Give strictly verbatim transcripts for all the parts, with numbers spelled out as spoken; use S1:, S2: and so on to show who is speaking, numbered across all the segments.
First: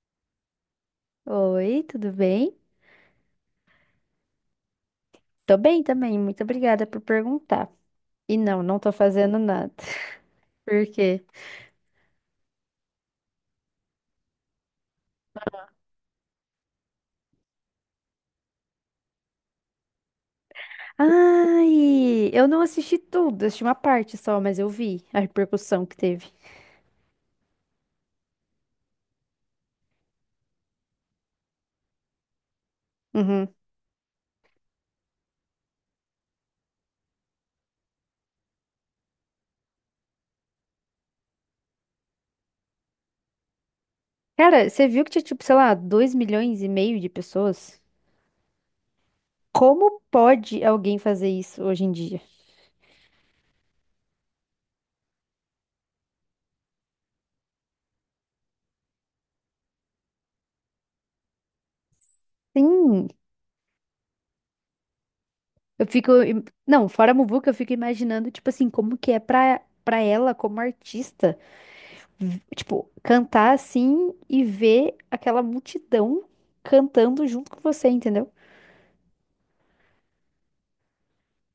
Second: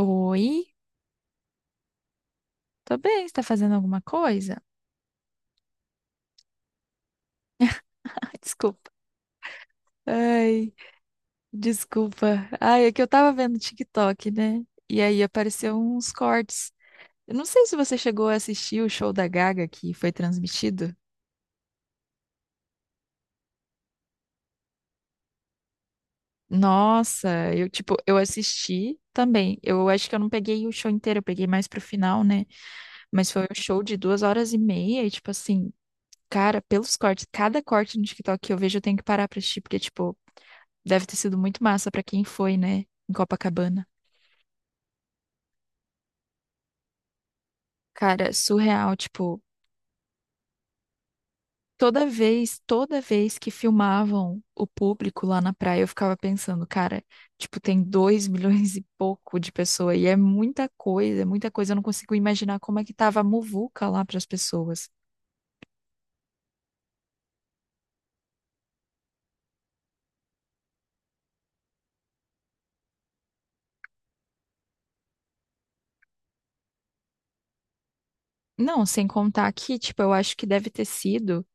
S1: Oi,
S2: Oi, tudo bem?
S1: tô bem, você tá fazendo alguma coisa?
S2: Tô bem também, muito obrigada por perguntar. E
S1: Ai,
S2: não, não
S1: desculpa.
S2: tô fazendo nada.
S1: Ai,
S2: Por quê?
S1: desculpa. Ai, é que eu tava vendo TikTok, né? E aí apareceu uns cortes. Eu não sei se você chegou a assistir o show da Gaga que foi transmitido.
S2: Ai, eu não assisti tudo, assisti uma parte só, mas eu vi a repercussão que teve.
S1: Nossa, eu tipo, eu assisti também. Eu acho que eu não peguei o show inteiro, eu peguei mais pro final, né? Mas foi
S2: Uhum.
S1: um show de duas horas e meia e tipo assim, cara, pelos cortes, cada corte no TikTok que eu vejo eu tenho que parar pra assistir, porque tipo, deve ter sido muito massa pra quem foi, né, em Copacabana.
S2: Cara, você viu que tinha, tipo, sei lá, dois milhões e meio de pessoas?
S1: Cara, surreal, tipo,
S2: Como pode alguém fazer isso hoje em
S1: toda
S2: dia?
S1: vez, toda vez que filmavam o público lá na praia, eu ficava pensando, cara, tipo, tem dois milhões e pouco de pessoa e é muita coisa, é muita coisa, eu não consigo imaginar como é que
S2: Sim,
S1: tava a muvuca lá pras pessoas.
S2: eu fico. im- Não, fora a Muvuca, eu fico imaginando, tipo assim, como que é pra, pra ela como artista. V- tipo, cantar assim e ver aquela multidão cantando junto com você, entendeu?
S1: Não, sem contar que, tipo, eu acho que deve ter sido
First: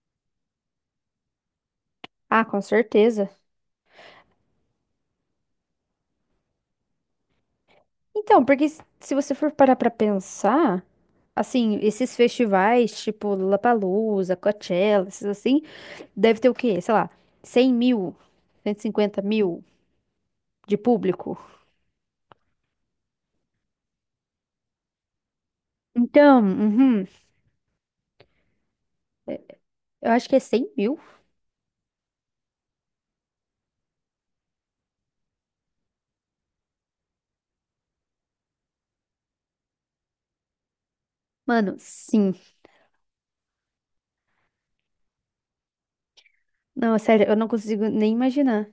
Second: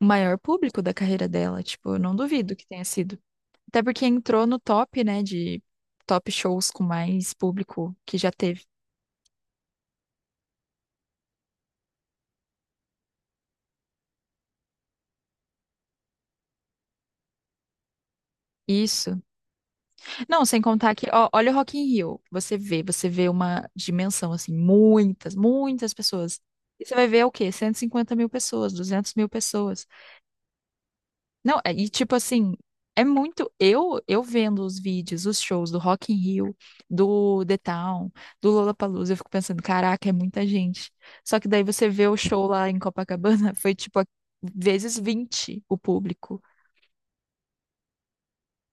S1: o maior público da carreira dela, tipo, eu não
S2: Ah,
S1: duvido
S2: com
S1: que tenha sido.
S2: certeza.
S1: Até porque entrou no top, né, de top shows com mais público que já
S2: Então,
S1: teve.
S2: porque s- se você for parar pra pensar, assim, esses festivais, tipo Lollapalooza, Coachella, esses assim, deve ter o quê? Sei lá, cem mil, cento e
S1: Isso.
S2: cinquenta mil
S1: Não, sem
S2: de
S1: contar que, ó,
S2: público.
S1: olha o Rock in Rio. Você vê, você vê uma dimensão, assim, muitas, muitas pessoas.
S2: Então,
S1: E você
S2: uhum,
S1: vai ver o quê? Cento e cinquenta mil pessoas, duzentas mil pessoas.
S2: eu acho que é cem mil.
S1: Não, é- e tipo assim, é muito. Eu, eu vendo os vídeos, os shows do Rock in Rio, do The Town, do Lollapalooza, eu fico pensando, caraca, é muita gente. Só que daí
S2: Mano,
S1: você vê o
S2: sim.
S1: show lá em Copacabana, foi tipo a- vezes vinte o público.
S2: Não, sério, eu não consigo nem imaginar.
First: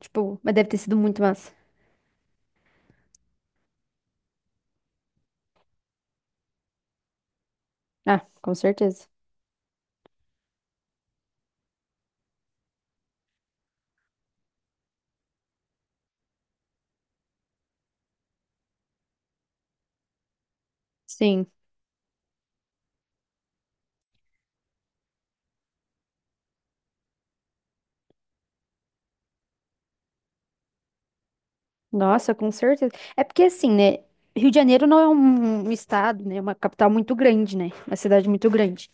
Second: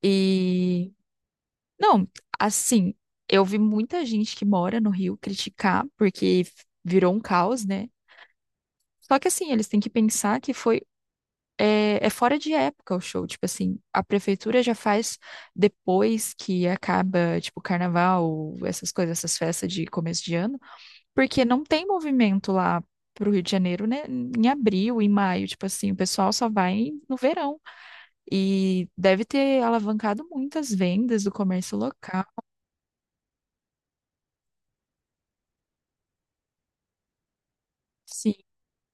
S2: Tipo, mas deve ter sido muito massa.
S1: Não, assim, eu vi muita gente que mora no Rio criticar porque f- virou um caos, né?
S2: Ah, com certeza.
S1: Só que assim, eles têm que pensar que foi é, é fora de época o show, tipo assim, a prefeitura já faz depois que acaba, tipo, carnaval, essas coisas, essas festas de começo de ano, porque
S2: Sim.
S1: não tem movimento lá pro Rio de Janeiro, né? Em abril, em maio, tipo assim, o pessoal só vai no verão e deve ter alavancado muitas vendas do comércio local.
S2: Nossa, com certeza. É porque assim, né? Rio de Janeiro não é um um estado, né? É uma capital muito grande, né? Uma cidade muito grande.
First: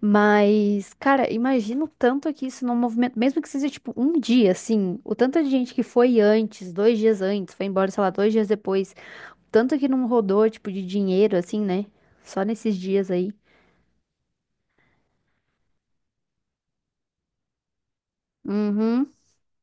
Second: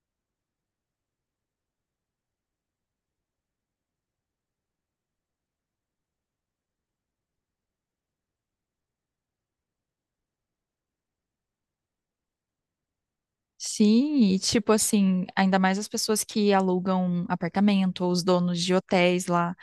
S2: Mas, cara, imagina o tanto que isso não movimenta, mesmo que seja tipo um dia, assim, o tanto de gente que foi antes, dois dias antes, foi embora, sei lá, dois dias depois, tanto que não rodou, tipo, de dinheiro, assim, né? Só nesses dias aí.
S1: Sim, e tipo assim, ainda mais as pessoas que alugam apartamento ou os donos de
S2: Uhum.
S1: hotéis lá.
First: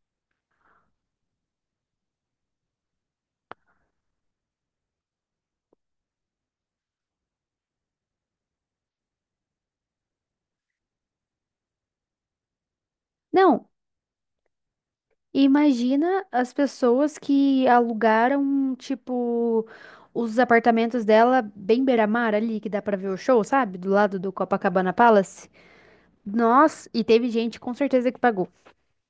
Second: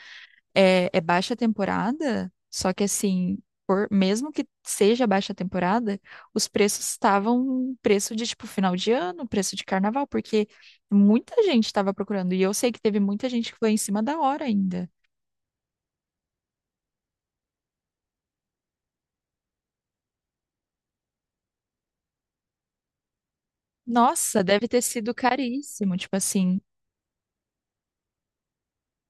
S1: É, é baixa temporada, só que assim, por, mesmo que seja baixa temporada, os preços estavam preço de tipo final de ano, preço de carnaval, porque muita gente estava procurando. E eu sei que teve muita gente que
S2: Não,
S1: foi em cima da hora ainda.
S2: e imagina as pessoas que alugaram, tipo, os apartamentos dela bem beira-mar ali, que dá pra ver o show, sabe? Do lado do
S1: Nossa, deve ter
S2: Copacabana
S1: sido
S2: Palace.
S1: caríssimo, tipo assim.
S2: Nossa, e teve gente com certeza que pagou.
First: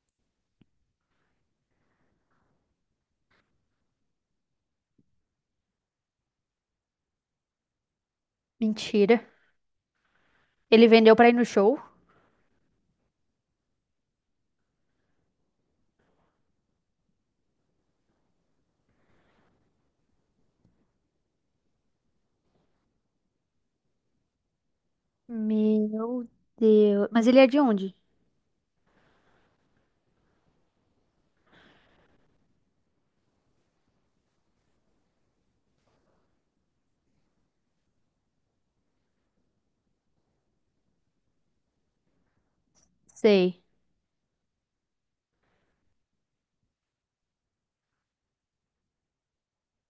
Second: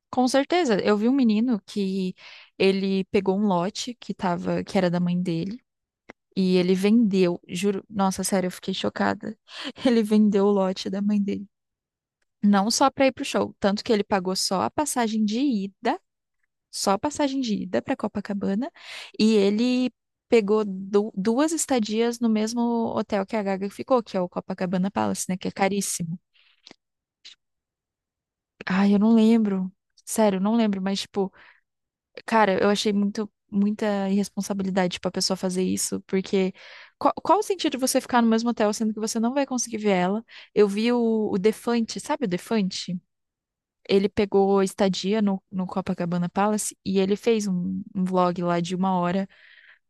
S1: Com certeza, eu vi um menino que ele pegou um lote que tava, que era da mãe dele. E ele vendeu, juro, nossa, sério, eu fiquei
S2: Mentira.
S1: chocada. Ele vendeu o
S2: Ele
S1: lote da
S2: vendeu
S1: mãe
S2: pra ir
S1: dele.
S2: no show?
S1: Não só para ir pro show, tanto que ele pagou só a passagem de ida, só a passagem de ida para Copacabana, e ele pegou du- duas estadias no mesmo hotel que a Gaga ficou, que é o Copacabana Palace, né, que é caríssimo.
S2: Meu Deus. Mas ele é de onde?
S1: Ai, eu não lembro. Sério, eu não lembro, mas tipo, cara, eu achei muito, muita irresponsabilidade pra pessoa fazer isso, porque qual, qual o sentido de você ficar no mesmo hotel sendo que você não vai conseguir ver ela? Eu vi o, o Defante, sabe o Defante?
S2: Sei.
S1: Ele pegou estadia no, no Copacabana Palace e ele fez um, um vlog lá de uma hora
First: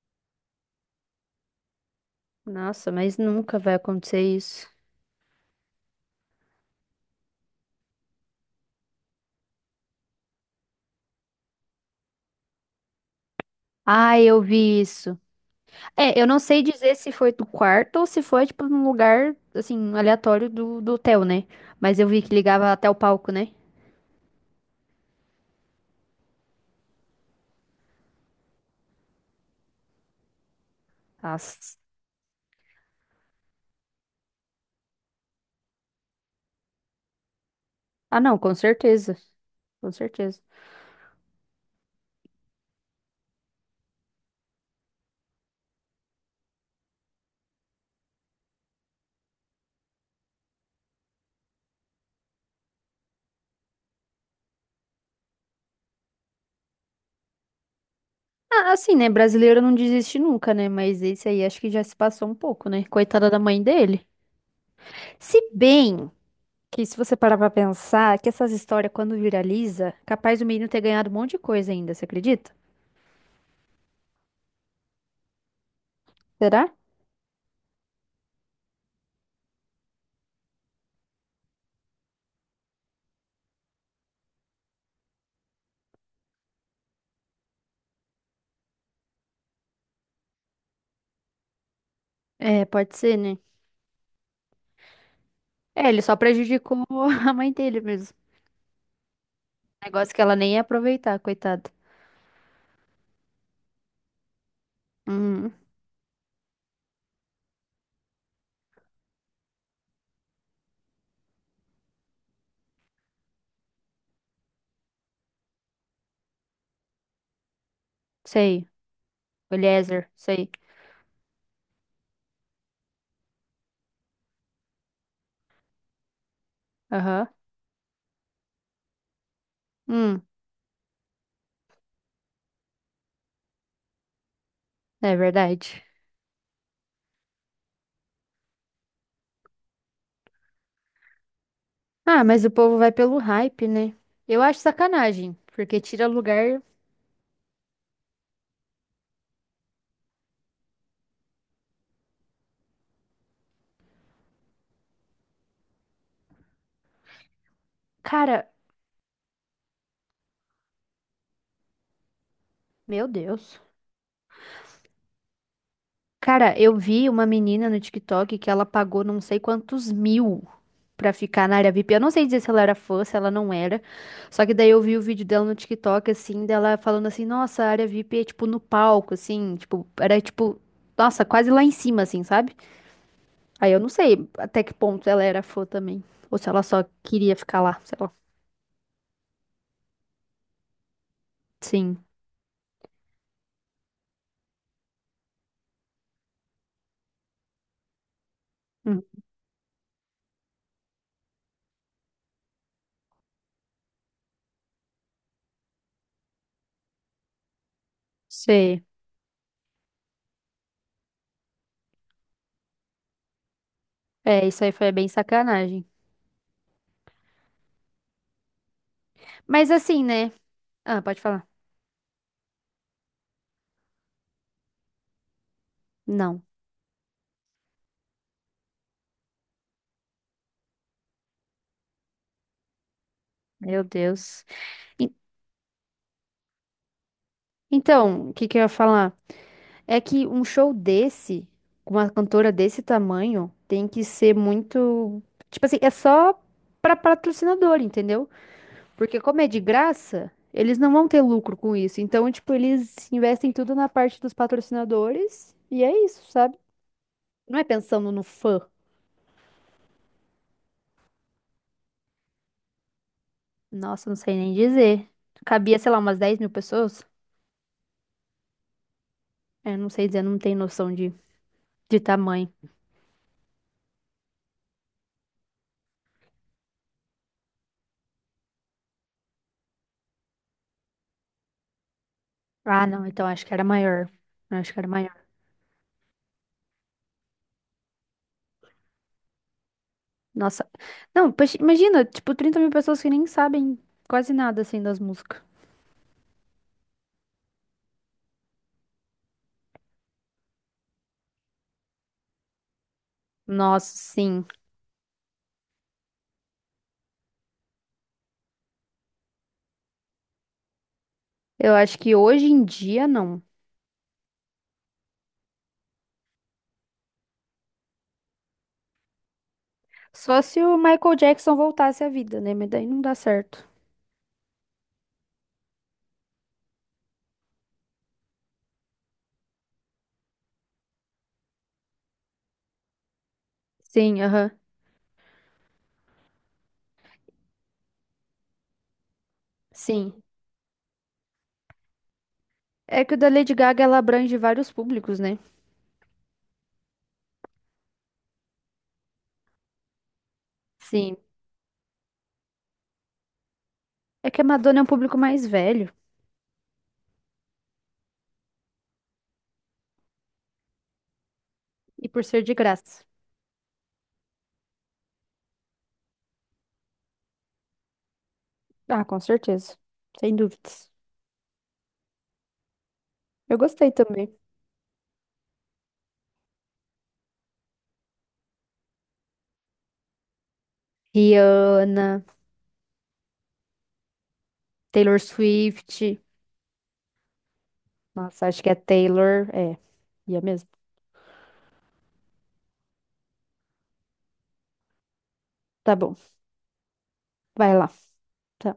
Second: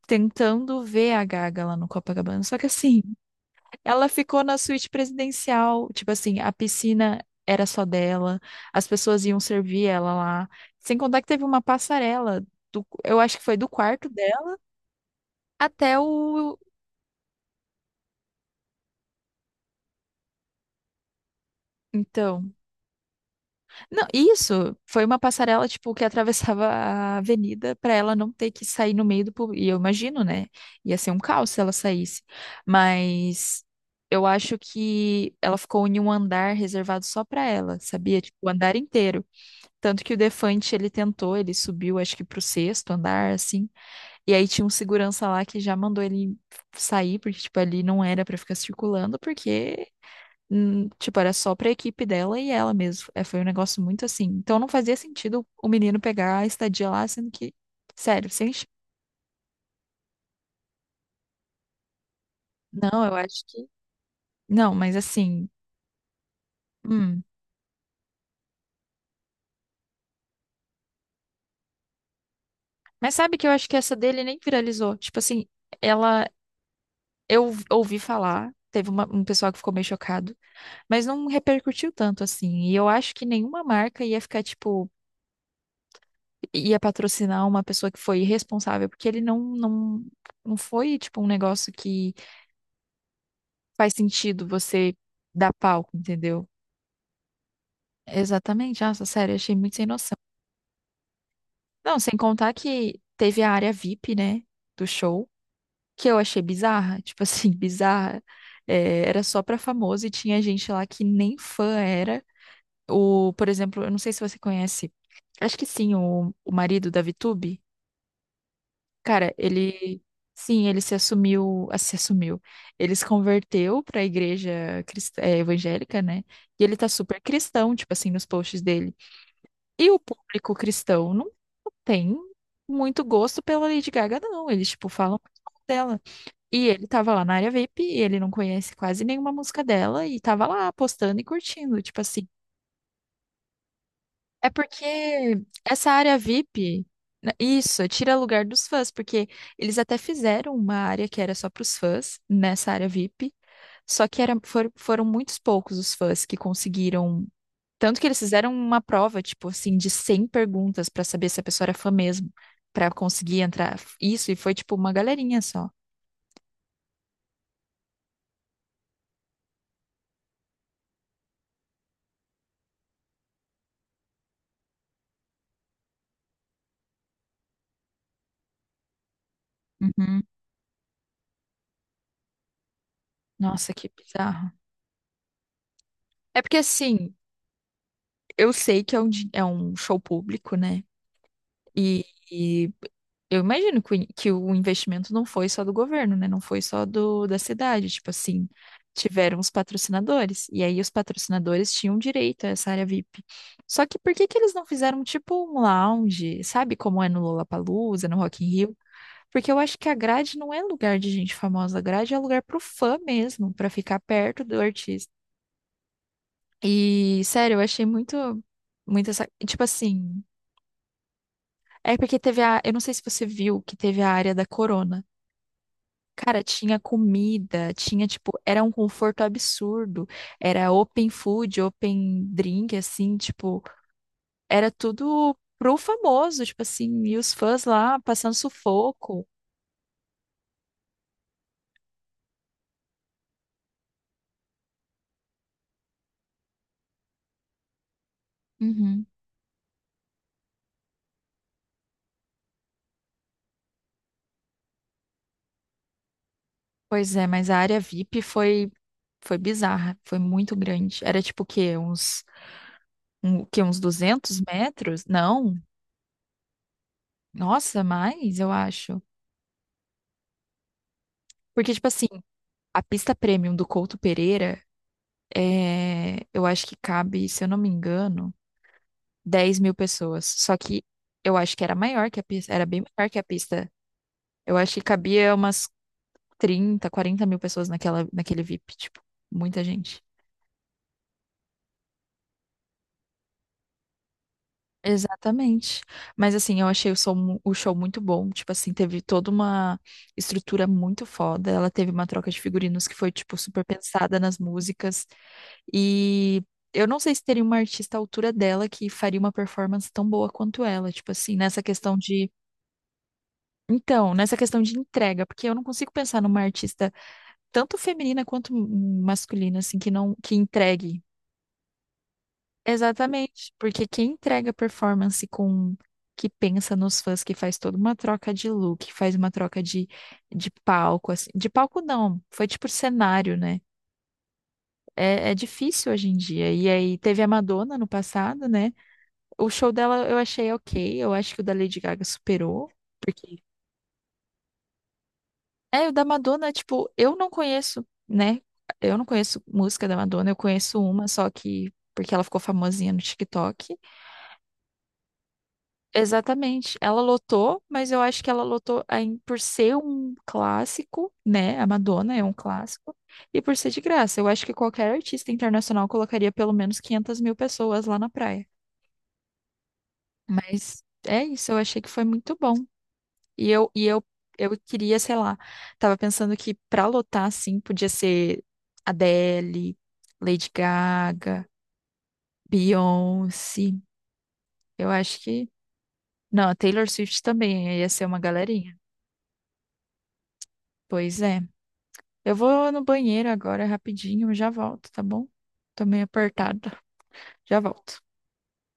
S1: tentando ver a Gaga lá no Copacabana. Só que
S2: Nossa,
S1: assim,
S2: mas nunca vai
S1: ela
S2: acontecer
S1: ficou na
S2: isso.
S1: suíte presidencial, tipo assim, a piscina era só dela, as pessoas iam servir ela lá. Sem contar que teve uma passarela do, eu acho que foi do quarto
S2: Ah, eu
S1: dela
S2: vi isso.
S1: até
S2: É, eu não
S1: o.
S2: sei dizer se foi do quarto ou se foi, tipo, num lugar, assim, aleatório do, do hotel, né? Mas eu vi que
S1: Então,
S2: ligava até o palco, né?
S1: não, isso foi uma passarela tipo que atravessava a avenida para ela não ter que sair no meio do público. E eu imagino, né? Ia ser um caos se ela
S2: As-
S1: saísse. Mas eu acho que ela ficou em um andar reservado só para ela,
S2: Ah,
S1: sabia? Tipo,
S2: não,
S1: o
S2: com
S1: andar
S2: certeza.
S1: inteiro.
S2: Com
S1: Tanto que o
S2: certeza.
S1: Defante, ele tentou, ele subiu, acho que pro sexto andar, assim. E aí tinha um segurança lá que já mandou ele sair, porque, tipo, ali não era pra ficar circulando, porque, hum, tipo, era só pra equipe dela e ela mesmo. É, foi um negócio muito assim. Então não fazia sentido o menino pegar a estadia lá, sendo que, sério. Sem. Ch-
S2: Ah, assim, né? Brasileiro não desiste nunca, né? Mas esse aí acho que já se passou um pouco, né?
S1: Não, eu
S2: Coitada da
S1: acho
S2: mãe
S1: que.
S2: dele.
S1: Não, mas
S2: Se
S1: assim.
S2: bem que, se você
S1: Hum.
S2: parar pra pensar, que essas histórias, quando viraliza, capaz do menino ter ganhado um monte de coisa ainda, você acredita?
S1: Mas sabe que eu acho que essa dele nem viralizou. Tipo assim, ela.
S2: Será?
S1: Eu ouvi falar, teve uma- um pessoal que ficou meio chocado. Mas não repercutiu tanto assim. E eu acho que nenhuma marca ia ficar, tipo, ia patrocinar uma pessoa que foi irresponsável, porque ele não, não, não foi, tipo, um negócio que
S2: É, pode ser, né?
S1: faz sentido você dar
S2: É,
S1: palco,
S2: ele só
S1: entendeu?
S2: prejudicou a mãe dele mesmo.
S1: Exatamente. Nossa, sério, achei muito sem noção.
S2: Negócio que ela nem ia aproveitar, coitado.
S1: Não, sem contar que teve a área V I P, né, do show,
S2: Hum,
S1: que eu achei bizarra. Tipo assim, bizarra. É, era só pra famoso e tinha gente lá que nem fã era. O, por exemplo, eu não sei se você conhece, acho que sim, o, o marido da Vitube.
S2: sei.
S1: Cara, ele,
S2: Eliezer, sei.
S1: sim, ele se assumiu, ah, se assumiu. Ele se converteu para a igreja crist- eh, evangélica, né? E ele tá super
S2: Aham.
S1: cristão, tipo assim, nos posts dele. E o
S2: Hum,
S1: público cristão não tem muito gosto pela Lady Gaga, não. Eles, tipo,
S2: é
S1: falam muito mal
S2: verdade.
S1: dela. E ele tava lá na área V I P e ele não conhece quase nenhuma música dela e tava lá postando e curtindo, tipo
S2: Ah,
S1: assim.
S2: mas o povo vai pelo hype, né? Eu
S1: É
S2: acho
S1: porque
S2: sacanagem, porque
S1: essa
S2: tira
S1: área
S2: lugar.
S1: V I P, né, isso, tira lugar dos fãs, porque eles até fizeram uma área que era só para os fãs, nessa área V I P, só que era, for- foram muitos poucos os fãs que conseguiram. Tanto que eles
S2: Cara,
S1: fizeram uma prova, tipo assim, de cem perguntas para saber se a pessoa era fã mesmo, para
S2: meu
S1: conseguir
S2: Deus.
S1: entrar. Isso, e foi tipo uma galerinha só.
S2: Cara, eu vi uma menina no TikTok que ela pagou não sei quantos mil pra ficar na área V I P. Eu não sei dizer se ela era fã, se ela não era. Só que daí eu vi o vídeo dela no TikTok, assim, dela falando assim, nossa, a área V I P é tipo no palco, assim, tipo, era
S1: Uhum.
S2: tipo, nossa, quase lá em cima, assim, sabe? Aí
S1: Nossa,
S2: eu
S1: que
S2: não sei
S1: bizarro.
S2: até que ponto ela era fã também. Ou
S1: É
S2: se
S1: porque
S2: ela só
S1: assim,
S2: queria ficar lá, sei lá.
S1: eu sei que é um, di- é um show público, né?
S2: Sim.
S1: E, e eu imagino que, o in- que o investimento não foi só do governo, né? Não foi só do, da cidade. Tipo assim,
S2: Hum,
S1: tiveram os patrocinadores. E aí os patrocinadores tinham direito a essa área V I P. Só que por que que eles não fizeram tipo um lounge, sabe? Como é no Lollapalooza, no Rock in Rio?
S2: sei.
S1: Porque eu acho que a grade não é lugar de gente famosa. A grade é lugar pro fã mesmo, pra ficar perto
S2: É,
S1: do
S2: isso aí foi bem
S1: artista.
S2: sacanagem.
S1: E, sério, eu achei muito, muito essa. Tipo
S2: Mas assim,
S1: assim.
S2: né? Ah, pode falar.
S1: É porque teve a. Eu não sei se você viu que teve a área da Corona. Cara,
S2: Não.
S1: tinha comida, tinha, tipo, era um conforto absurdo. Era open food, open drink, assim, tipo,
S2: Meu Deus.
S1: era
S2: En-
S1: tudo pro famoso, tipo assim, e os fãs lá
S2: Então, o
S1: passando
S2: que que eu ia falar?
S1: sufoco.
S2: É que um show desse, com uma cantora desse tamanho, tem que ser muito. Tipo assim, é só pra patrocinador, entendeu?
S1: Uhum.
S2: Porque como é de graça, eles não vão ter lucro com isso. Então, tipo, eles investem tudo na parte dos patrocinadores e é isso, sabe?
S1: Pois é, mas a
S2: Não é
S1: área
S2: pensando
S1: V I P
S2: no fã.
S1: foi foi bizarra, foi muito grande. Era tipo o quê? Uns, um, o quê? Uns
S2: Nossa, não sei
S1: duzentos
S2: nem
S1: metros?
S2: dizer.
S1: Não,
S2: Cabia, sei lá, umas dez mil pessoas?
S1: nossa, mais, eu acho.
S2: Eu não sei dizer, não tenho noção de,
S1: Porque, tipo
S2: de
S1: assim,
S2: tamanho.
S1: a pista premium do Couto Pereira. É, eu acho que cabe, se eu não me engano, dez mil pessoas. Só que eu acho que era maior que a pista, era bem
S2: Ah, não,
S1: maior que a
S2: então acho que era
S1: pista.
S2: maior.
S1: Eu
S2: Eu
S1: acho
S2: acho que
S1: que
S2: era maior.
S1: cabia umas trinta, quarenta mil pessoas naquela, naquele V I P, tipo, muita gente.
S2: Nossa. Não, poxa, imagina, tipo, trinta mil pessoas que nem sabem quase nada, assim, das músicas.
S1: Exatamente. Mas assim, eu achei o som, mu- o show muito bom. Tipo assim, teve toda uma estrutura muito foda. Ela teve uma troca de figurinos que foi, tipo, super
S2: Nossa,
S1: pensada nas
S2: sim.
S1: músicas. E eu não sei se teria uma artista à altura dela que faria uma performance tão boa quanto ela, tipo assim, nessa
S2: Eu
S1: questão
S2: acho que
S1: de.
S2: hoje em dia, não.
S1: Então, nessa questão de entrega, porque eu não consigo pensar numa artista tanto feminina quanto m- masculina, assim, que não, que
S2: Só se o
S1: entregue.
S2: Michael Jackson voltasse à vida, né? Mas daí não dá
S1: Exatamente,
S2: certo.
S1: porque quem entrega performance com que pensa nos fãs, que faz toda uma troca de look, que faz uma troca de, de palco, assim, de palco não, foi tipo cenário, né?
S2: Sim, aham.
S1: É, é difícil hoje em dia. E aí teve a Madonna no passado, né? O show dela eu
S2: Sim.
S1: achei ok. Eu acho que o da Lady Gaga superou.
S2: É que o da
S1: Porque.
S2: Lady Gaga ela abrange vários públicos, né?
S1: É, o da Madonna, tipo, eu não conheço, né? Eu não conheço música da Madonna, eu conheço uma,
S2: Sim.
S1: só que porque ela ficou famosinha no TikTok.
S2: É que a Madonna é um público mais velho
S1: Exatamente. Ela lotou, mas eu acho que ela lotou aí por ser um clássico, né? A
S2: e
S1: Madonna é
S2: por
S1: um
S2: ser de
S1: clássico.
S2: graça.
S1: E por ser de graça. Eu acho que qualquer artista internacional colocaria pelo menos quinhentas mil pessoas lá na praia.
S2: Ah, com certeza. Sem
S1: Mas
S2: dúvidas.
S1: é isso, eu achei que foi muito bom. E
S2: Eu
S1: eu, e
S2: gostei
S1: eu,
S2: também.
S1: eu queria, sei lá, tava pensando que pra lotar, assim, podia ser Adele, Lady Gaga,
S2: Rihanna,
S1: Beyoncé. Eu acho
S2: Taylor
S1: que.
S2: Swift.
S1: Não, a Taylor Swift também aí ia ser uma
S2: Nossa, acho que é
S1: galerinha.
S2: Taylor. É, ia mesmo.
S1: Pois é. Eu vou no banheiro agora rapidinho, eu já volto, tá bom? Tô
S2: Tá
S1: meio
S2: bom.
S1: apertada. Já
S2: Vai lá.
S1: volto.
S2: Tá.